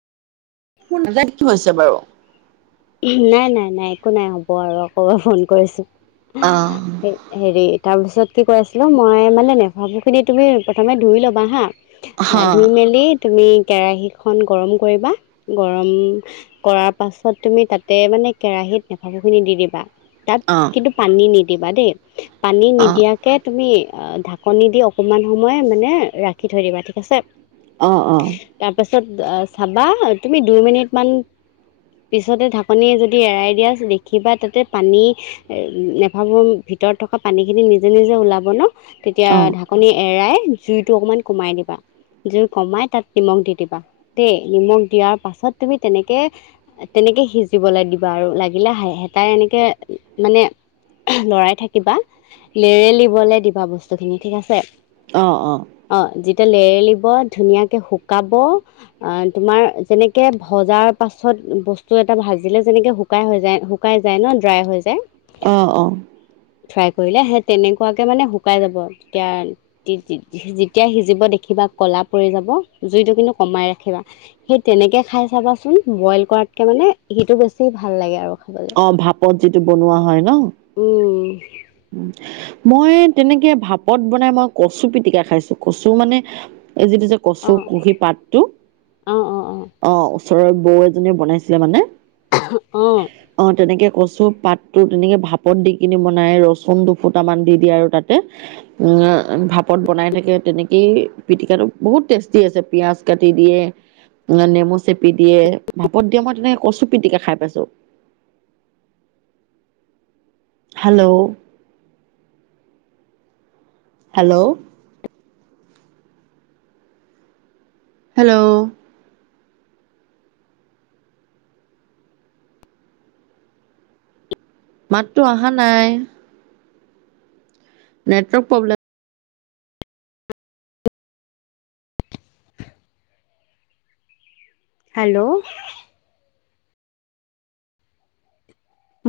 [inaudible] কি হৈছে বাৰু নাই নাই নাই একো নাই হ'ব আৰু আকৌ এবাৰ ফোন কৰিছোঁ। অঁ হেৰি তাৰপিছত কি কৈ আছিলোঁ মই মানে নেফাফু খিনি তুমি প্ৰথমে ধুই ল'বা হা আৰু হা, ধুই মেলি তুমি কেৰাহিখন গৰম কৰিবা গৰম কৰাৰ পাছত। তুমি তাতে মানে কেৰাহিত নেফাফু খিনি দি দিবা তাত অঁ কিন্তু পানী নিদিবা দেই পানী অ'। অ', নিদিয়া কে তুমি ঢাকনি দি অকমান সময় মানে ৰাখি থৈ দিবা ঠিক আছে। অ অ তাৰপাছত চাবা তুমি দুই মিনিটমান পিছতে ঢাকনি যদি এৰাই দিয়া দেখিবা তাতে পানী নেফাফু ভিতৰত থকা পানী খিনি নিজে নিজে ওলাব ন তেতিয়া অ', ঢাকণি এৰাই জুইটো অকমান কমাই দিবা। জুই কমাই তাত নিমখ দি দিবা দেই নিমখ দিয়াৰ পাছত তুমি তেনেকে তেনেকে সিজিবলৈ দিবা আৰু লাগিলে হ হেতাই এনেকে মানে লৰাই থাকিবা লেৰেলিবলে দিবা বস্তুখিনি ঠিক আছে অ অ অ যেতিয়া লেৰেলিব ধুনীয়াকে শুকাব। অ তোমাৰ যেনেকে ভজাৰ পাছত পাছত বস্তু এটা ভাজিলে যেনেকে শুকাই হৈ যায় শুকাই যায় ন ড্ৰাই হৈ যায় অ অ ফ্ৰাই কৰিলে সেই তেনেকুৱাকে মানে শুকাই যাব তেতিয়া যেতিয়া সিজিব দেখিবা কলা পৰি যাব জুইটো কিন্তু কমাই ৰাখিবা। সেই তেনেকে খাই চাবাচোন বইল কৰাতকে মানে সিটো বেছি ভাল লাগে আৰু খাবলৈ অ ভাপত যিটো বনোৱা হয় ন উম মই তেনেকে ভাপত বনাই মই কচু পিতিকা খাইছোঁ কচু মানে এই যিটো অ কচু কুহি পাতটো অ অ অ ওচৰৰ বৌ এজনীয়েও বনাইছিলে মানে অঁ অ তেনেকে কচু পাতটো তেনেকে ভাপত দি কিনে বনাই ৰ ৰছুন দু ফুটামান দি দিয়া আৰু তাতে উ আ ভাপত বনাই থাকে তেনেকেই পিটিকাটো বহুত টেষ্টি আছে পিয়াজ কাটি দিয়ে নে নেমু চেপি দিয়ে ভাপত দিয়ে মই তেনেকে কচু পিটিকে খাই পাইছোঁ হেল্লো হেল্লো হেল্লো মাততো আহা নাই নেটৱৰ্ক প্ৰবলেম হেল্লো